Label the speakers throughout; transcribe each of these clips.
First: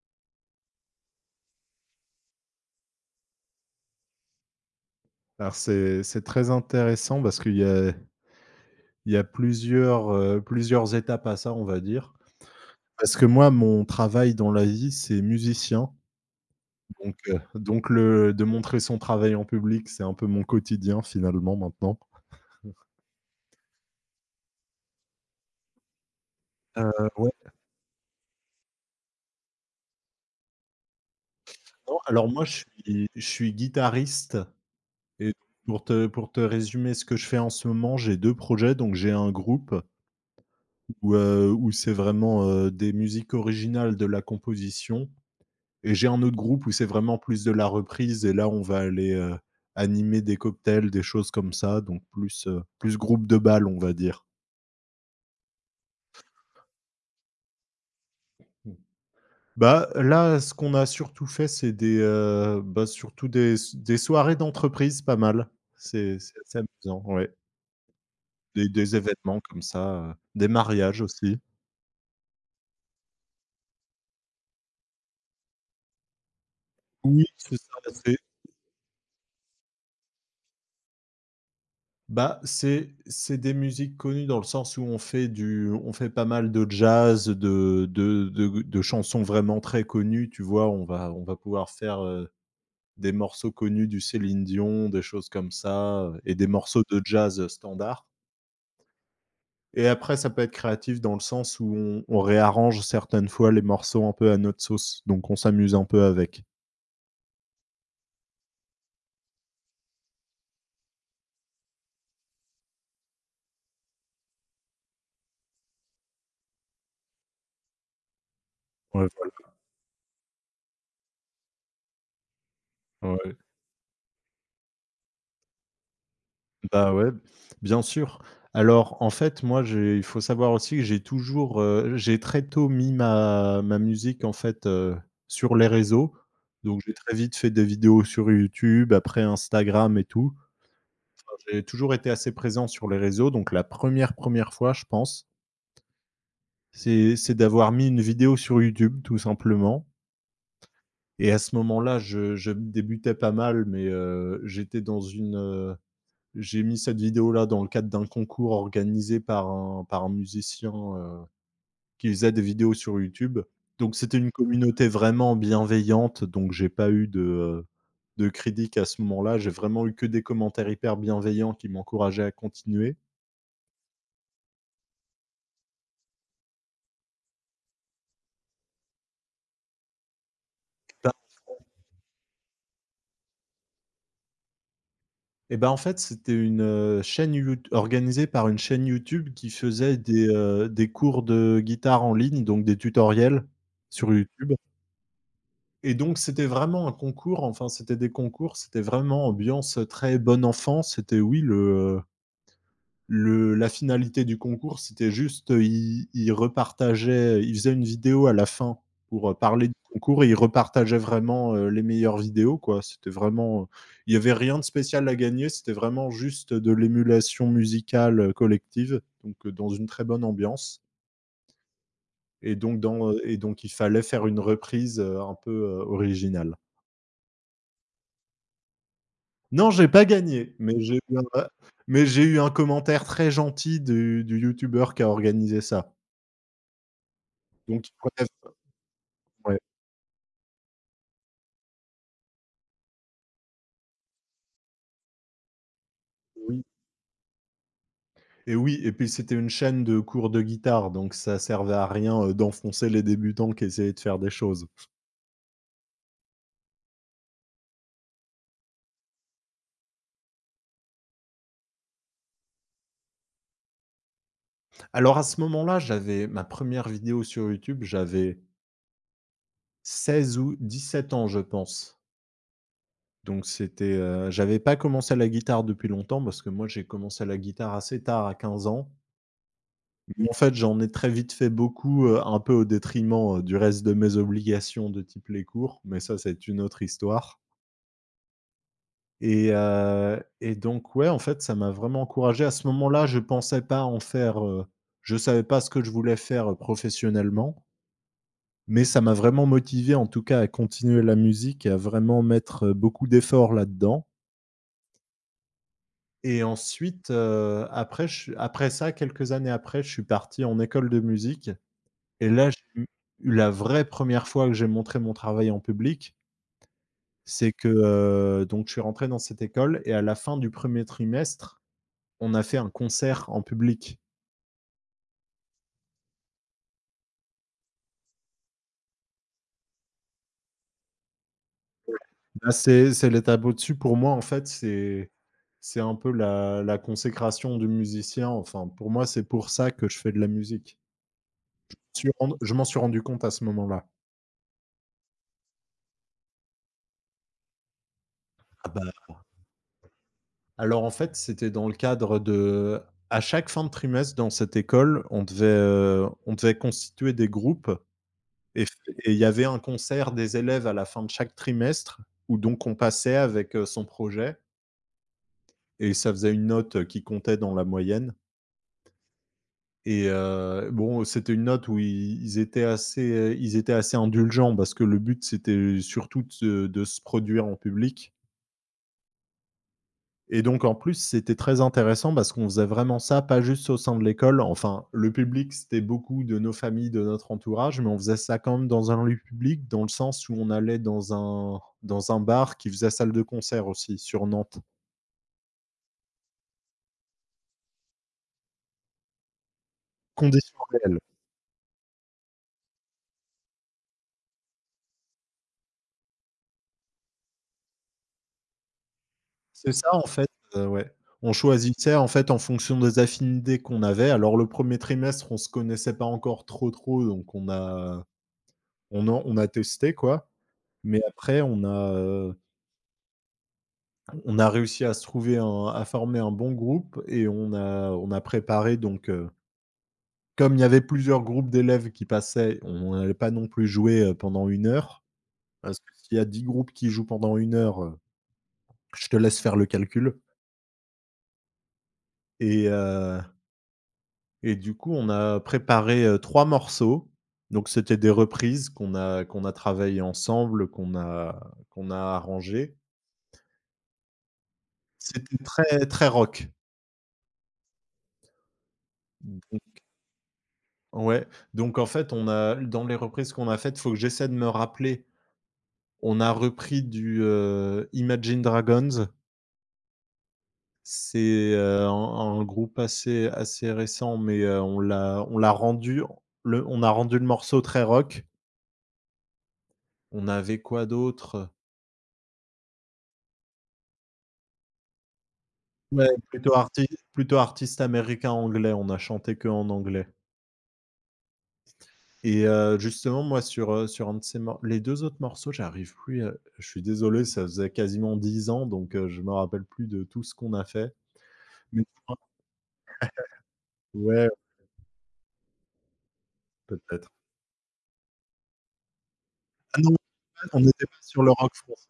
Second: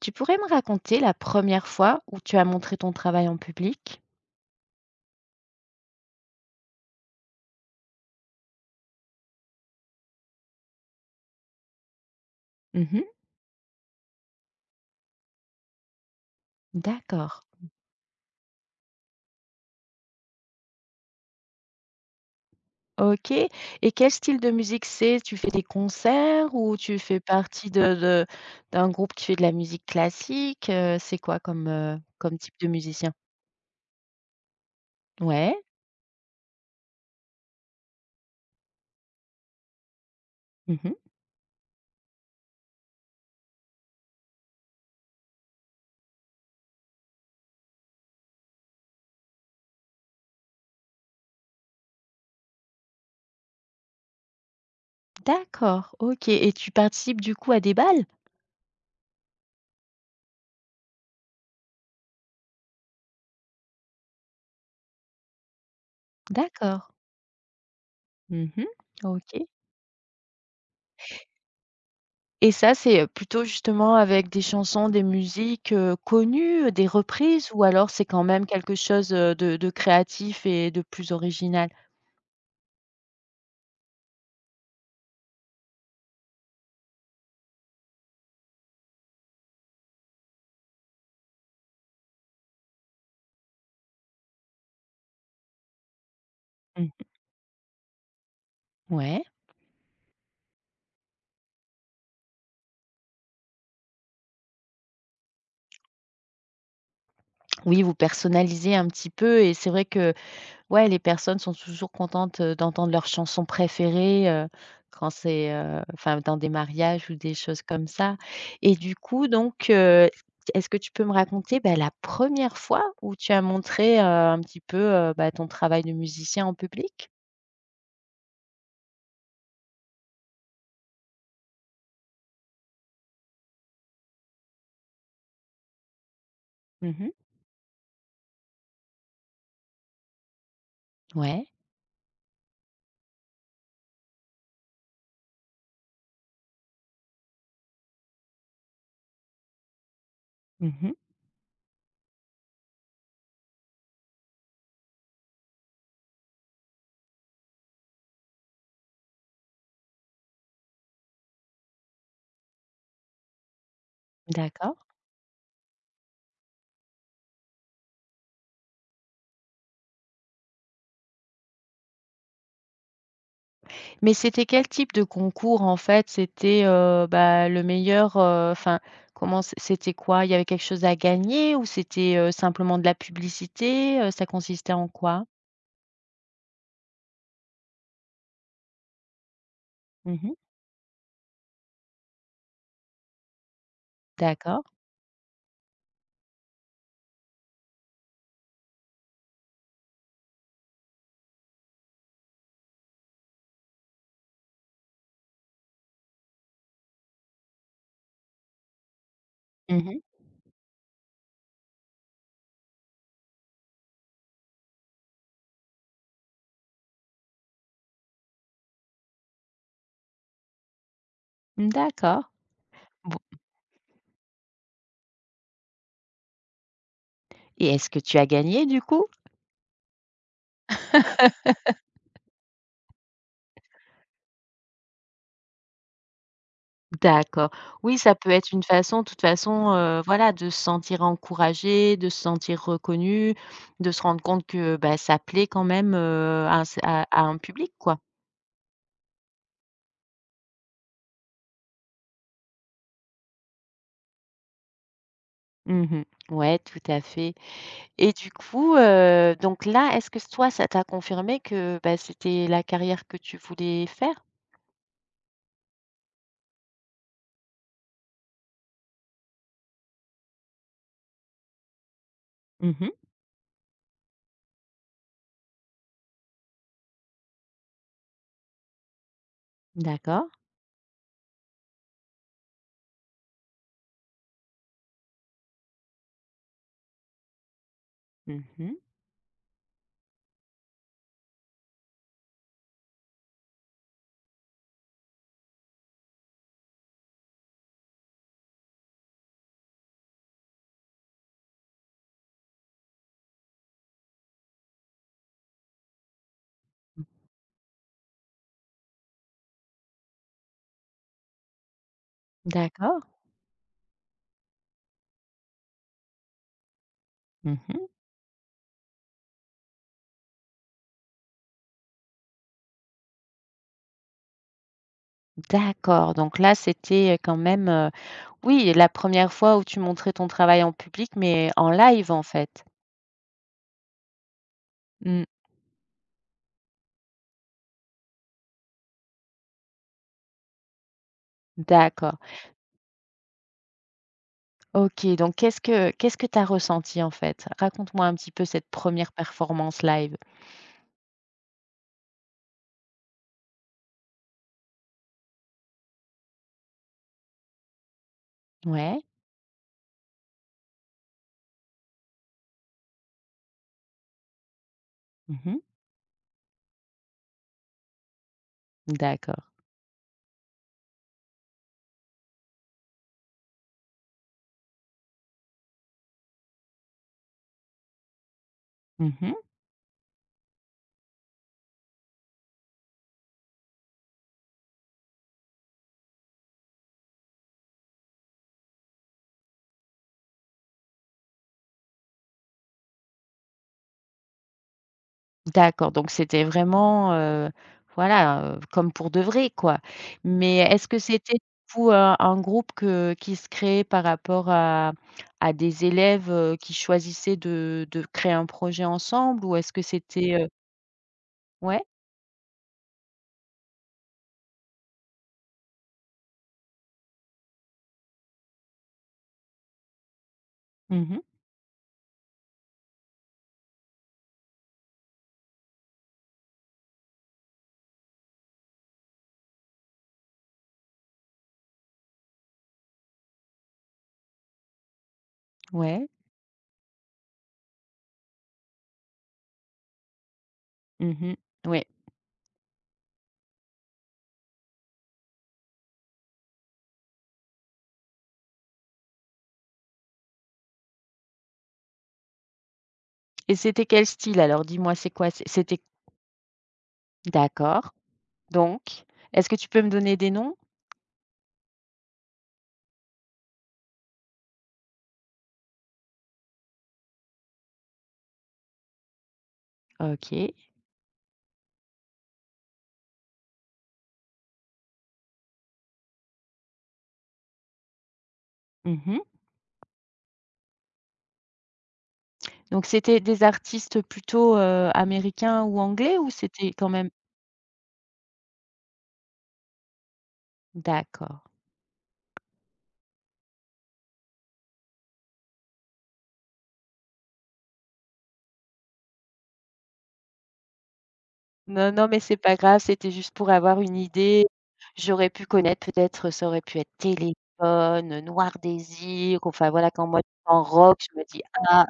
Speaker 1: Tu pourrais me raconter la première fois où tu as montré ton travail en public?
Speaker 2: Alors c'est très intéressant parce qu'il y a il y a plusieurs, plusieurs étapes à ça, on va dire.
Speaker 1: Mmh.
Speaker 2: Parce que moi, mon travail dans la vie, c'est musicien,
Speaker 1: D'accord.
Speaker 2: donc le de montrer son travail en public, c'est un peu mon quotidien finalement maintenant.
Speaker 1: OK et quel style de musique c'est? Tu fais des concerts ou
Speaker 2: Heu,
Speaker 1: tu fais
Speaker 2: ouais,
Speaker 1: partie de d'un groupe qui fait de la musique classique? C'est quoi comme,
Speaker 2: non, alors
Speaker 1: comme
Speaker 2: moi
Speaker 1: type
Speaker 2: je
Speaker 1: de
Speaker 2: suis
Speaker 1: musicien?
Speaker 2: je suis guitariste et
Speaker 1: Ouais.
Speaker 2: pour te résumer ce que je fais en ce moment, j'ai 2 projets, donc j'ai un groupe
Speaker 1: Mmh.
Speaker 2: où c'est vraiment, des musiques originales de la composition. Et j'ai un autre groupe où c'est vraiment plus de la reprise et là, on va aller, animer des cocktails, des choses comme ça, donc plus, plus groupe de bal, on va dire.
Speaker 1: D'accord, OK et tu participes du coup à des balles.
Speaker 2: Mmh. Bah, là, ce qu'on a surtout fait, c'est des, bah, surtout des soirées d'entreprise pas mal. C'est assez
Speaker 1: D'accord.
Speaker 2: amusant, ouais.
Speaker 1: Mmh.
Speaker 2: Des
Speaker 1: OK.
Speaker 2: événements comme ça, des mariages aussi.
Speaker 1: Et ça, c'est, plutôt justement avec des chansons, des musiques, connues, des
Speaker 2: Oui,
Speaker 1: reprises
Speaker 2: c'est
Speaker 1: ou alors c'est
Speaker 2: ça.
Speaker 1: quand même quelque chose, de créatif et de plus original?
Speaker 2: Bah, c'est des musiques connues dans le sens où on fait pas mal de jazz, de chansons vraiment très connues, tu vois? On va pouvoir faire, des morceaux connus du Céline Dion, des choses comme ça, heu, et des morceaux
Speaker 1: Mmh.
Speaker 2: de jazz, standard.
Speaker 1: Ouais.
Speaker 2: Et après ça peut être créatif dans le sens où on réarrange certaines fois les morceaux un peu à notre sauce, donc on s'amuse un peu avec.
Speaker 1: Oui, vous personnalisez un petit peu et c'est vrai que, ouais, les personnes sont toujours contentes, d'entendre leurs chansons préférées, quand c'est, enfin dans des mariages ou des choses comme ça. Et du
Speaker 2: Ouais,
Speaker 1: coup
Speaker 2: voilà.
Speaker 1: donc, est-ce que tu peux me raconter, bah, la première fois où tu
Speaker 2: Ouais.
Speaker 1: as montré, un petit peu, bah, ton travail de musicien en
Speaker 2: Bah,
Speaker 1: public?
Speaker 2: ouais, bien sûr. Alors, en fait, moi, j'ai il faut savoir aussi que j'ai toujours, j'ai très tôt mis ma musique, en fait, sur les réseaux. Donc j'ai
Speaker 1: Mmh mh.
Speaker 2: très vite fait des vidéos sur YouTube, après Instagram et tout. Enfin,
Speaker 1: Ouais.
Speaker 2: j'ai toujours été assez présent sur les réseaux. Donc la première fois, je pense, c'est d'avoir mis une vidéo sur YouTube, tout simplement,
Speaker 1: Mmh mh.
Speaker 2: et à ce moment-là, je débutais pas mal, mais j'étais dans une, j'ai mis cette vidéo-là dans le cadre d'un concours organisé par un musicien, qui faisait des vidéos sur YouTube. Donc c'était une
Speaker 1: D'accord.
Speaker 2: communauté vraiment bienveillante, donc j'ai pas eu de critiques à ce moment-là. J'ai vraiment eu que des commentaires hyper bienveillants qui m'encourageaient à continuer.
Speaker 1: Mais c'était quel type de concours en fait? C'était, bah, le meilleur, enfin, comment c'était quoi? Il y avait quelque chose à
Speaker 2: Bah
Speaker 1: gagner ou c'était, simplement de la publicité? Ça consistait en quoi?
Speaker 2: et ben, en fait, c'était une, chaîne Yout organisée par une chaîne YouTube qui faisait
Speaker 1: Mmh mh.
Speaker 2: des cours de guitare en ligne, donc des tutoriels sur YouTube.
Speaker 1: D'accord.
Speaker 2: Et donc c'était vraiment un concours, enfin c'était des concours, c'était vraiment ambiance très bonne enfant. C'était oui le la finalité du concours, c'était juste, ils repartageaient, ils faisaient une vidéo à la fin pour, parler du
Speaker 1: Mmh mh.
Speaker 2: concours, et ils repartageaient vraiment, les meilleures vidéos quoi. C'était vraiment, il y avait rien de spécial à gagner, c'était vraiment juste de l'émulation musicale, collective, dans une très bonne ambiance.
Speaker 1: D'accord. Bon
Speaker 2: Et donc il fallait faire une reprise, un peu, originale.
Speaker 1: et est-ce que tu as gagné du coup?
Speaker 2: Non, j'ai pas gagné, mais j'ai eu un mais j'ai eu un commentaire très gentil du youtubeur qui a organisé ça.
Speaker 1: D'accord.
Speaker 2: Donc il
Speaker 1: Oui, ça
Speaker 2: prenait
Speaker 1: peut être une façon, de toute
Speaker 2: ouais,
Speaker 1: façon, voilà, de se sentir encouragé, de se sentir reconnu, de se rendre compte que, bah, ça plaît quand même, à
Speaker 2: oui,
Speaker 1: un cer à un public, quoi.
Speaker 2: et oui, et puis c'était une chaîne de cours de guitare, donc ça servait à rien, d'enfoncer les débutants qui essayaient de faire des choses.
Speaker 1: Mmh. Ouais, tout à fait et du coup, donc là, est-ce que toi, ça t'a confirmé que, bah, c'était la carrière que tu voulais faire?
Speaker 2: Alors à ce moment-là, j'avais ma première vidéo sur YouTube, j'avais 16 ou 17 ans, je pense.
Speaker 1: Mmh.
Speaker 2: Donc c'était, j'avais pas commencé la guitare depuis longtemps parce que moi j'ai commencé la guitare assez tard, à 15 ans. Mais
Speaker 1: D'accord.
Speaker 2: en fait, j'en ai très vite fait beaucoup, un peu au détriment, du reste de mes obligations de type les cours, mais ça, c'est une autre histoire.
Speaker 1: Mmh.
Speaker 2: Et donc ouais, en fait, ça m'a vraiment encouragé. À ce moment-là, je pensais pas en faire, je savais pas ce que je voulais faire, professionnellement, mais ça m'a vraiment motivé, en tout cas, à continuer la musique et à vraiment mettre, beaucoup d'efforts là-dedans. Et ensuite, après je suis après ça, quelques années après, je suis parti en école de musique. Et là, j'ai eu
Speaker 1: D'accord.
Speaker 2: eu la vraie première fois que j'ai montré mon travail en public, c'est que,
Speaker 1: Mmh.
Speaker 2: donc je suis rentré dans cette école et à la fin du premier trimestre, on a fait un concert en public.
Speaker 1: D'accord, donc là, c'était, quand même, oui, la première fois où tu montrais ton travail en public, mais en live, en
Speaker 2: Là,
Speaker 1: fait?
Speaker 2: c'est l'étape au-dessus pour moi, en fait, c'est
Speaker 1: Mmh.
Speaker 2: c'est un peu la consécration du musicien, enfin, pour moi, c'est pour ça que je fais de la musique. Suis
Speaker 1: D'accord.
Speaker 2: rend je m'en suis rendu compte à ce moment-là.
Speaker 1: OK, donc qu'est-ce que tu as ressenti, en fait? Raconte-moi un petit peu cette
Speaker 2: Ah bah
Speaker 1: première performance live.
Speaker 2: alors, en fait, c'était dans le cadre de à chaque fin de trimestre dans cette école, on devait constituer des groupes. Et f
Speaker 1: Ouais.
Speaker 2: et il y avait un concert des élèves à la fin de chaque trimestre où donc on passait avec, son projet,
Speaker 1: Mmh.
Speaker 2: et ça faisait une note, qui comptait dans la moyenne.
Speaker 1: D'accord.
Speaker 2: Bon, c'était une note où ils étaient assez indulgents parce que le but c'était surtout de se produire en public.
Speaker 1: Mmh.
Speaker 2: Et donc en plus, c'était très intéressant parce qu'on faisait vraiment ça, pas juste au sein de l'école. Enfin, le public, c'était beaucoup de nos familles, de notre entourage, mais on faisait ça quand même dans un lieu public, dans le sens où on allait dans un bar qui faisait salle de concert aussi sur Nantes.
Speaker 1: D'accord, donc c'était vraiment, voilà, comme pour de vrai, quoi. Mais
Speaker 2: Conditions
Speaker 1: est-ce
Speaker 2: réelles.
Speaker 1: que c'était du coup, un groupe que qui se créait par rapport à des élèves, qui choisissaient de créer un projet ensemble ou
Speaker 2: C'est
Speaker 1: est-ce que
Speaker 2: ça en fait,
Speaker 1: c'était,
Speaker 2: ouais. On
Speaker 1: ouais?
Speaker 2: choisissait en fait en fonction des affinités qu'on avait. Alors le premier trimestre, on se connaissait pas encore trop, trop, donc on a testé quoi, mais
Speaker 1: Mmh mh.
Speaker 2: après on a, on a réussi à former un bon groupe, et on a préparé donc, comme il y avait plusieurs groupes d'élèves qui passaient, on n'allait pas non plus jouer, pendant une heure, parce que
Speaker 1: Ouais.
Speaker 2: s'il y a 10 groupes qui jouent pendant une heure, je te laisse faire le calcul.
Speaker 1: Mmh mh. Ouais.
Speaker 2: Et heu et du coup, on a préparé, 3 morceaux. Donc c'était des reprises qu'on a travaillées ensemble, qu'on a arrangées.
Speaker 1: Et c'était quel style alors? Dis-moi, c'est quoi?
Speaker 2: C'était
Speaker 1: C'était
Speaker 2: très, très rock.
Speaker 1: d'accord, donc est-ce que tu peux me donner des noms?
Speaker 2: Ouais, donc en fait, on a dans les reprises qu'on a faites, faut que j'essaie de me rappeler. On a repris du, Imagine Dragons.
Speaker 1: OK.
Speaker 2: C'est, heu, un groupe assez récent, mais, on l'a rendu le on a rendu le morceau très rock.
Speaker 1: Mmh mh.
Speaker 2: On avait quoi d'autre?
Speaker 1: Donc c'était des artistes plutôt, américains ou
Speaker 2: Ouais,
Speaker 1: anglais ou c'était quand même
Speaker 2: plutôt artiste américain-anglais, on a chanté que en anglais.
Speaker 1: d'accord.
Speaker 2: Et justement, moi, sur un de ces mor les 2 autres morceaux, j'arrive plus à je suis désolé, ça faisait quasiment 10 ans, je me rappelle plus de tout ce qu'on a fait. Mais
Speaker 1: Non, non, mais c'est pas grave, c'était juste pour avoir une
Speaker 2: ouais,
Speaker 1: idée. J'aurais pu connaître peut-être, ça aurait pu être
Speaker 2: peut-être.
Speaker 1: Téléphone, Noir Désir, enfin
Speaker 2: Ah
Speaker 1: voilà,
Speaker 2: non,
Speaker 1: quand moi je
Speaker 2: on
Speaker 1: sens
Speaker 2: n'était pas
Speaker 1: rock, je
Speaker 2: sur
Speaker 1: me
Speaker 2: le
Speaker 1: dis:
Speaker 2: rock
Speaker 1: «Ah!»
Speaker 2: français,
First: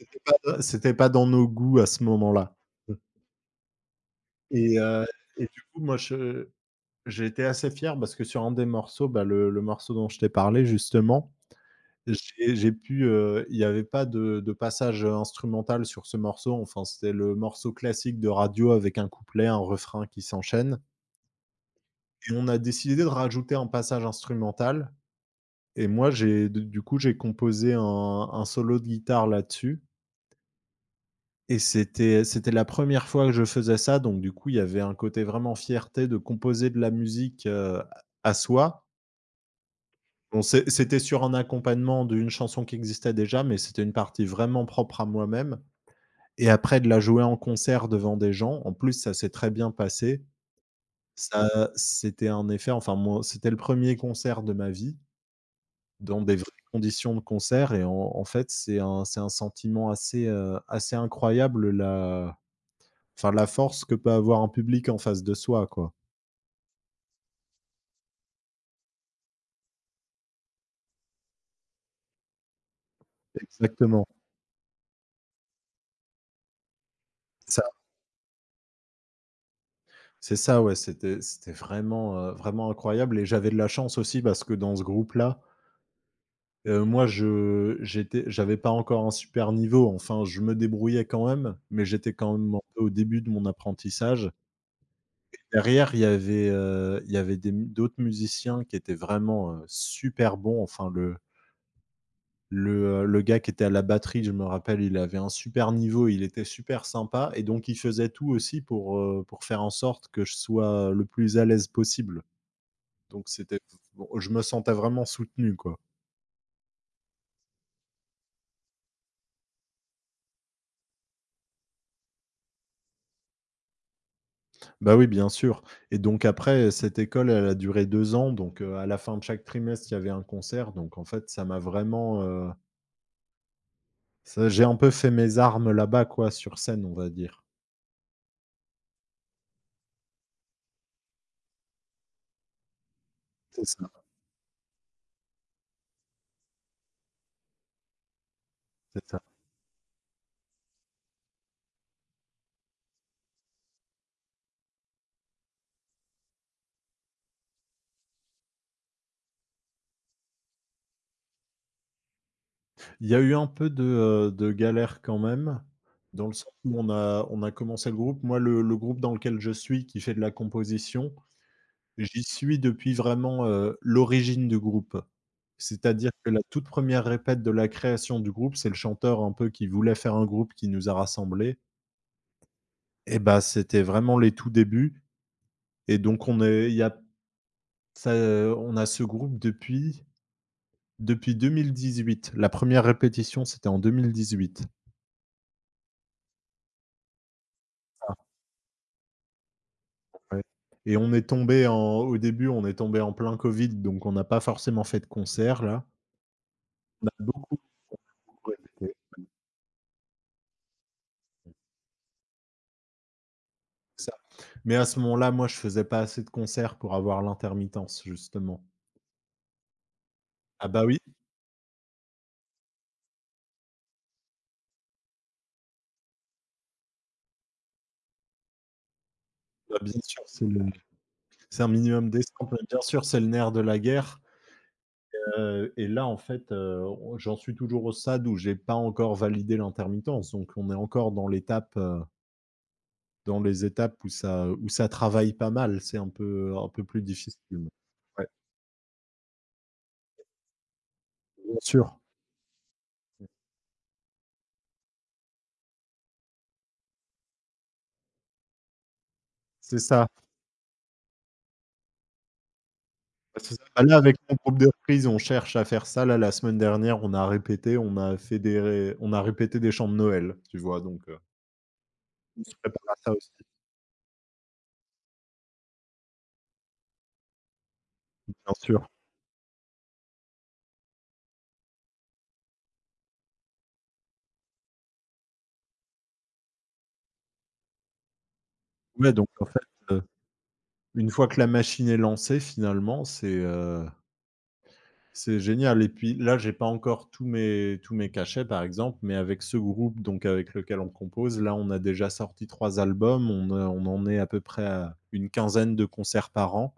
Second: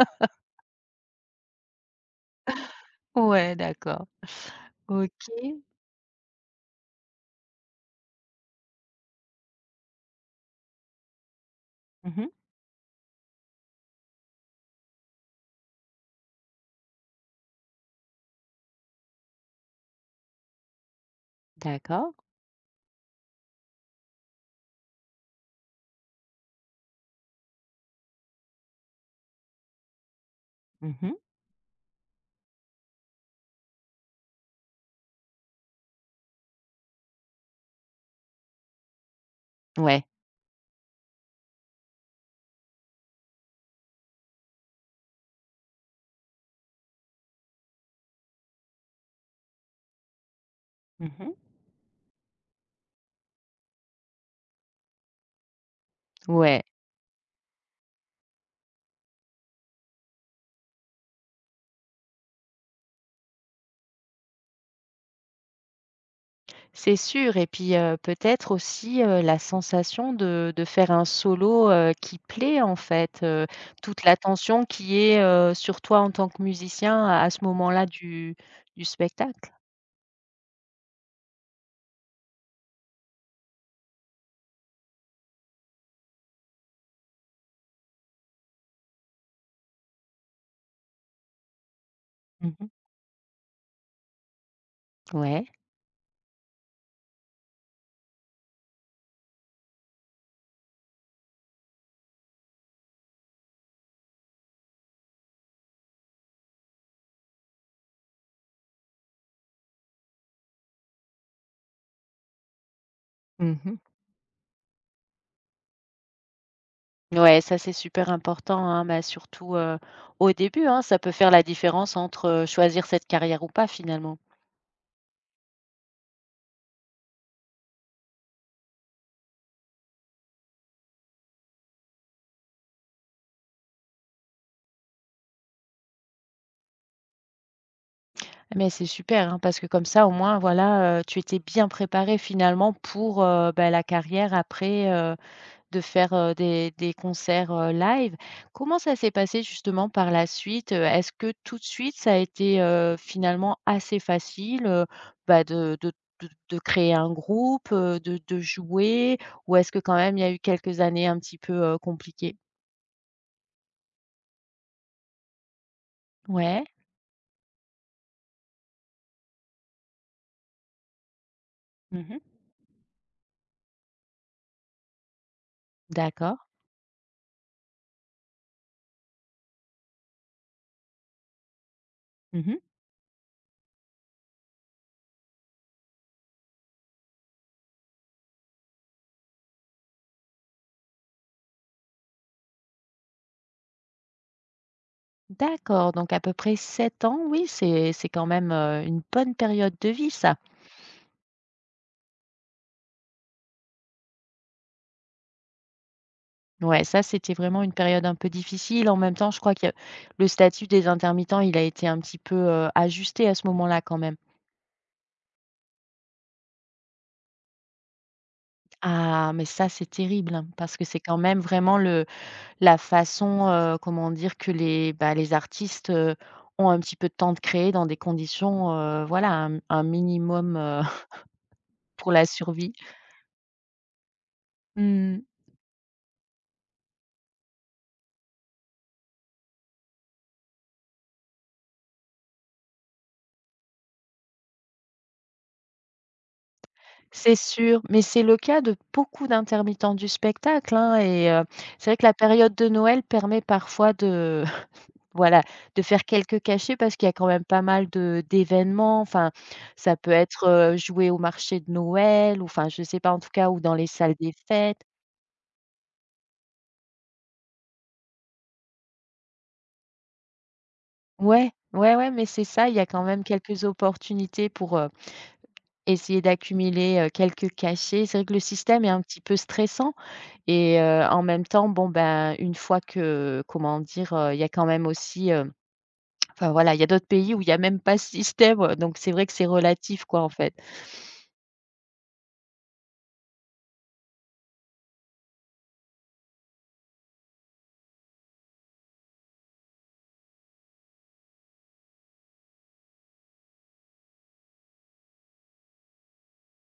Speaker 2: c'était pas dans nos goûts à ce moment-là.
Speaker 1: Ouais, d'accord.
Speaker 2: Et heu
Speaker 1: OK.
Speaker 2: et du coup, moi, je j'ai été assez fier parce que sur un des morceaux, bah, le morceau dont je t'ai parlé, justement,
Speaker 1: Mmh.
Speaker 2: J'ai pu, il y avait pas de passage, instrumental sur ce morceau, enfin c'était le morceau classique de radio avec un couplet, un refrain qui s'enchaîne,
Speaker 1: D'accord.
Speaker 2: et on a décidé de rajouter un passage instrumental, et moi j'ai du coup j'ai composé un solo de guitare là-dessus,
Speaker 1: Mmh.
Speaker 2: et c'était la première fois que je faisais ça, donc du coup il y avait un côté vraiment fierté de composer de la musique, à soi.
Speaker 1: Ouais.
Speaker 2: Bon c'était sur un accompagnement d'une chanson qui existait déjà, mais c'était une partie vraiment propre à moi-même. Et après de la jouer en concert devant des gens, en plus ça s'est très bien passé.
Speaker 1: Mmh.
Speaker 2: Ça c'était un effet enfin moi c'était le premier concert de ma vie, dans des vraies
Speaker 1: Ouais,
Speaker 2: conditions de concert, et en fait c'est un sentiment assez, assez incroyable, la enfin la force que peut avoir un public en face de soi, quoi.
Speaker 1: c'est sûr et puis, peut-être aussi, la sensation de faire un solo, qui plaît en fait, toute
Speaker 2: Exactement.
Speaker 1: l'attention qui est, sur toi en tant que musicien à ce
Speaker 2: Ça,
Speaker 1: moment-là du spectacle.
Speaker 2: c'est ça, ouais, c'était vraiment, vraiment incroyable, et j'avais de la chance aussi parce que dans ce groupe-là, moi, je j'étais j'avais pas encore un super niveau, enfin, je me débrouillais quand même, mais j'étais quand
Speaker 1: Mmh
Speaker 2: même un
Speaker 1: mh.
Speaker 2: peu au début de mon apprentissage.
Speaker 1: Ouais.
Speaker 2: Derrière, il y avait des mu d'autres musiciens qui étaient vraiment, super bons. Enfin, le gars qui était à la batterie, je me rappelle, il avait un super niveau, il était super sympa, et donc il faisait tout aussi pour faire en sorte que je sois le plus à l'aise possible. Donc
Speaker 1: Mmh
Speaker 2: c'était
Speaker 1: mh.
Speaker 2: bon, je me sentais vraiment soutenu, quoi.
Speaker 1: Ouais, ça c'est super important, hein, bah, surtout, au début, hein, ça peut faire la différence entre, choisir cette carrière ou pas finalement.
Speaker 2: Bah, oui, bien sûr. Et donc après, cette école, elle a duré 2 ans, à la fin de chaque trimestre, il y avait un concert, donc en fait, ça m'a vraiment, ça j'ai un peu fait mes armes là-bas quoi, sur scène, on va dire.
Speaker 1: Mais c'est super, hein, parce que comme ça au moins voilà, tu étais bien préparée finalement pour,
Speaker 2: C'est
Speaker 1: bah, la
Speaker 2: ça.
Speaker 1: carrière après, heu. De faire, des concerts, live. Comment ça
Speaker 2: C'est
Speaker 1: s'est
Speaker 2: ça.
Speaker 1: passé justement par la suite? Est-ce que tout de suite ça a été, finalement assez facile, bah, de créer un groupe, de jouer? Ou est-ce que quand même il y a eu quelques années un petit peu, compliquées?
Speaker 2: Il y a eu un peu de galère quand même, dans le sens
Speaker 1: Ouais.
Speaker 2: où on a commencé le groupe. Moi, le groupe dans lequel je suis, qui fait de la composition,
Speaker 1: Mmh.
Speaker 2: j'y suis depuis vraiment, l'origine du groupe. C'est-à-dire que
Speaker 1: D'accord.
Speaker 2: la toute première répète de la création du groupe, c'est le chanteur un peu qui voulait faire un groupe qui nous a rassemblés,
Speaker 1: Mmh.
Speaker 2: et bah, c'était vraiment les tout débuts. Et donc on est il y a ça, on a ce groupe depuis 2018. La première répétition, c'était en 2018.
Speaker 1: D'accord, donc à peu près 7 ans, oui, c'est
Speaker 2: Ah
Speaker 1: quand même, une bonne période de vie ça.
Speaker 2: ouais. Et on est tombé en au début, on est tombé en plein covid, donc on n'a pas forcément fait de concert là.
Speaker 1: Ouais, ça, c'était vraiment une période un peu
Speaker 2: Ouais,
Speaker 1: difficile.
Speaker 2: OK.
Speaker 1: En même temps, je crois que le statut des intermittents, il a été un petit peu, ajusté à ce moment-là quand même.
Speaker 2: Mais à ce moment-là, moi, je faisais pas assez de concerts pour avoir l'intermittence, justement.
Speaker 1: Ah, mais ça, c'est terrible, hein,
Speaker 2: Ah
Speaker 1: parce
Speaker 2: bah
Speaker 1: que
Speaker 2: oui,
Speaker 1: c'est quand même vraiment le la façon, comment dire? Que les, bah, les artistes, ont un petit peu de temps de créer dans des conditions, voilà, un
Speaker 2: bah, bien sûr,
Speaker 1: minimum,
Speaker 2: c'est un minimum
Speaker 1: pour la
Speaker 2: décent, mais
Speaker 1: survie.
Speaker 2: bien sûr, c'est le nerf de la guerre,
Speaker 1: Mmh.
Speaker 2: et là, en fait, on j'en suis toujours au stade où j'ai pas encore validé l'intermittence, donc on est encore dans les étapes où ça travaille pas mal. C'est un peu plus
Speaker 1: C'est
Speaker 2: difficile.
Speaker 1: sûr, mais c'est
Speaker 2: Ouais,
Speaker 1: le cas de beaucoup d'intermittents du spectacle, hein et
Speaker 2: bien
Speaker 1: c'est
Speaker 2: sûr,
Speaker 1: vrai que la période de Noël permet parfois de voilà, de faire quelques cachets parce qu'il y a quand même pas mal de d'événements. Enfin,
Speaker 2: c'est
Speaker 1: ça
Speaker 2: ça.
Speaker 1: peut être, jouer au marché de Noël ou enfin, je sais pas en tout
Speaker 2: Bah,
Speaker 1: cas
Speaker 2: c'est
Speaker 1: ou
Speaker 2: ça.
Speaker 1: dans
Speaker 2: Bah,
Speaker 1: les
Speaker 2: là,
Speaker 1: salles
Speaker 2: avec
Speaker 1: des
Speaker 2: mon groupe de
Speaker 1: fêtes.
Speaker 2: reprise, on cherche à faire ça. Là, la semaine dernière, on a répété, on a répété des chants de Noël, tu vois?
Speaker 1: Ouais, ouais, ouais, mais
Speaker 2: On
Speaker 1: c'est
Speaker 2: se
Speaker 1: ça, il y a
Speaker 2: prépare à
Speaker 1: quand
Speaker 2: ça
Speaker 1: même
Speaker 2: aussi,
Speaker 1: quelques opportunités pour, essayer d'accumuler, quelques cachets. C'est vrai que le
Speaker 2: bien
Speaker 1: système
Speaker 2: sûr.
Speaker 1: est un petit peu stressant et en même temps, bon, ben, une fois que comment dire? Il y a quand même aussi, enfin voilà, il y a d'autres pays où il y a même pas ce système, donc
Speaker 2: Ouais,
Speaker 1: c'est vrai
Speaker 2: donc
Speaker 1: que
Speaker 2: en
Speaker 1: c'est
Speaker 2: fait, heu,
Speaker 1: relatif quoi, en fait.
Speaker 2: une fois que la machine est lancée, finalement, c'est génial, et puis là, j'ai pas encore tous mes cachets, par exemple, mais avec ce groupe, donc avec lequel on compose, là, on a déjà sorti 3 albums, on en est à peu près à une quinzaine de concerts par an,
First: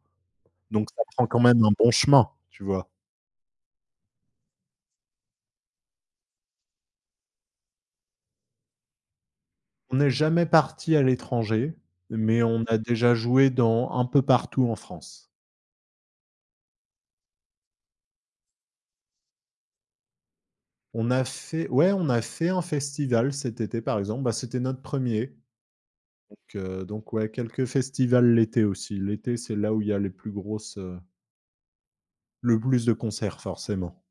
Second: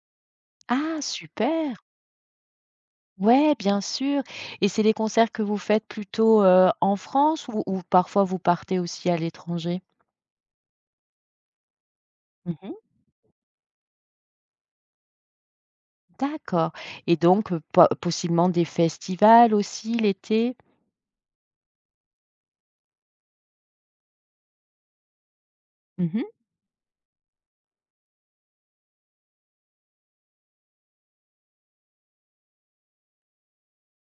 Speaker 2: donc
Speaker 1: Ah,
Speaker 2: ça prend quand même un
Speaker 1: super!
Speaker 2: bon chemin, tu vois?
Speaker 1: Ouais, bien sûr. Et c'est des concerts que vous faites plutôt, en France ou parfois vous partez aussi à l'étranger?
Speaker 2: On n'est jamais parti à l'étranger, mais on
Speaker 1: Mmh.
Speaker 2: a déjà joué dans un peu partout en France.
Speaker 1: D'accord et donc po possiblement des festivals aussi l'été?
Speaker 2: On a fait ouais, on a fait un festival cet été, par exemple. Bah, c'était notre premier.
Speaker 1: Mmh.
Speaker 2: Donc ouais, quelques festivals l'été aussi. L'été, c'est là où il y a les plus grosses, le plus de concerts, forcément.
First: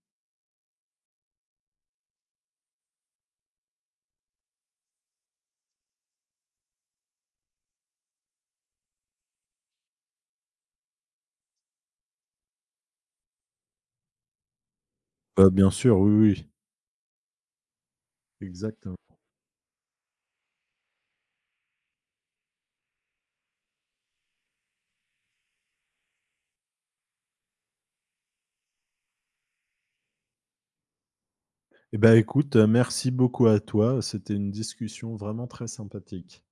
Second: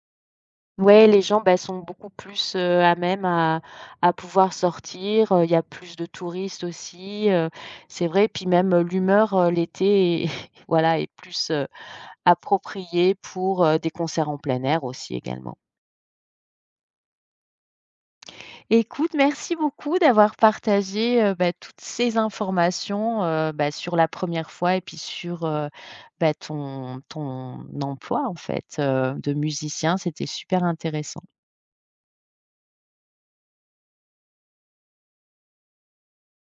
Speaker 1: Ouais, les gens, bah, sont beaucoup plus, à même à pouvoir sortir, il y a plus de touristes aussi, c'est vrai. Puis même, l'humeur, l'été est voilà, est plus, appropriée pour, des concerts en plein air aussi
Speaker 2: Bah,
Speaker 1: également.
Speaker 2: bien sûr, oui, oui, exactement.
Speaker 1: Écoute, merci beaucoup d'avoir partagé, bah, toutes ces informations, bah, sur la première fois et puis sur, bah, ton emploi en fait, de musicien. C'était super intéressant.
Speaker 2: Et bah, écoute, merci beaucoup à toi. C'était une discussion vraiment très sympathique.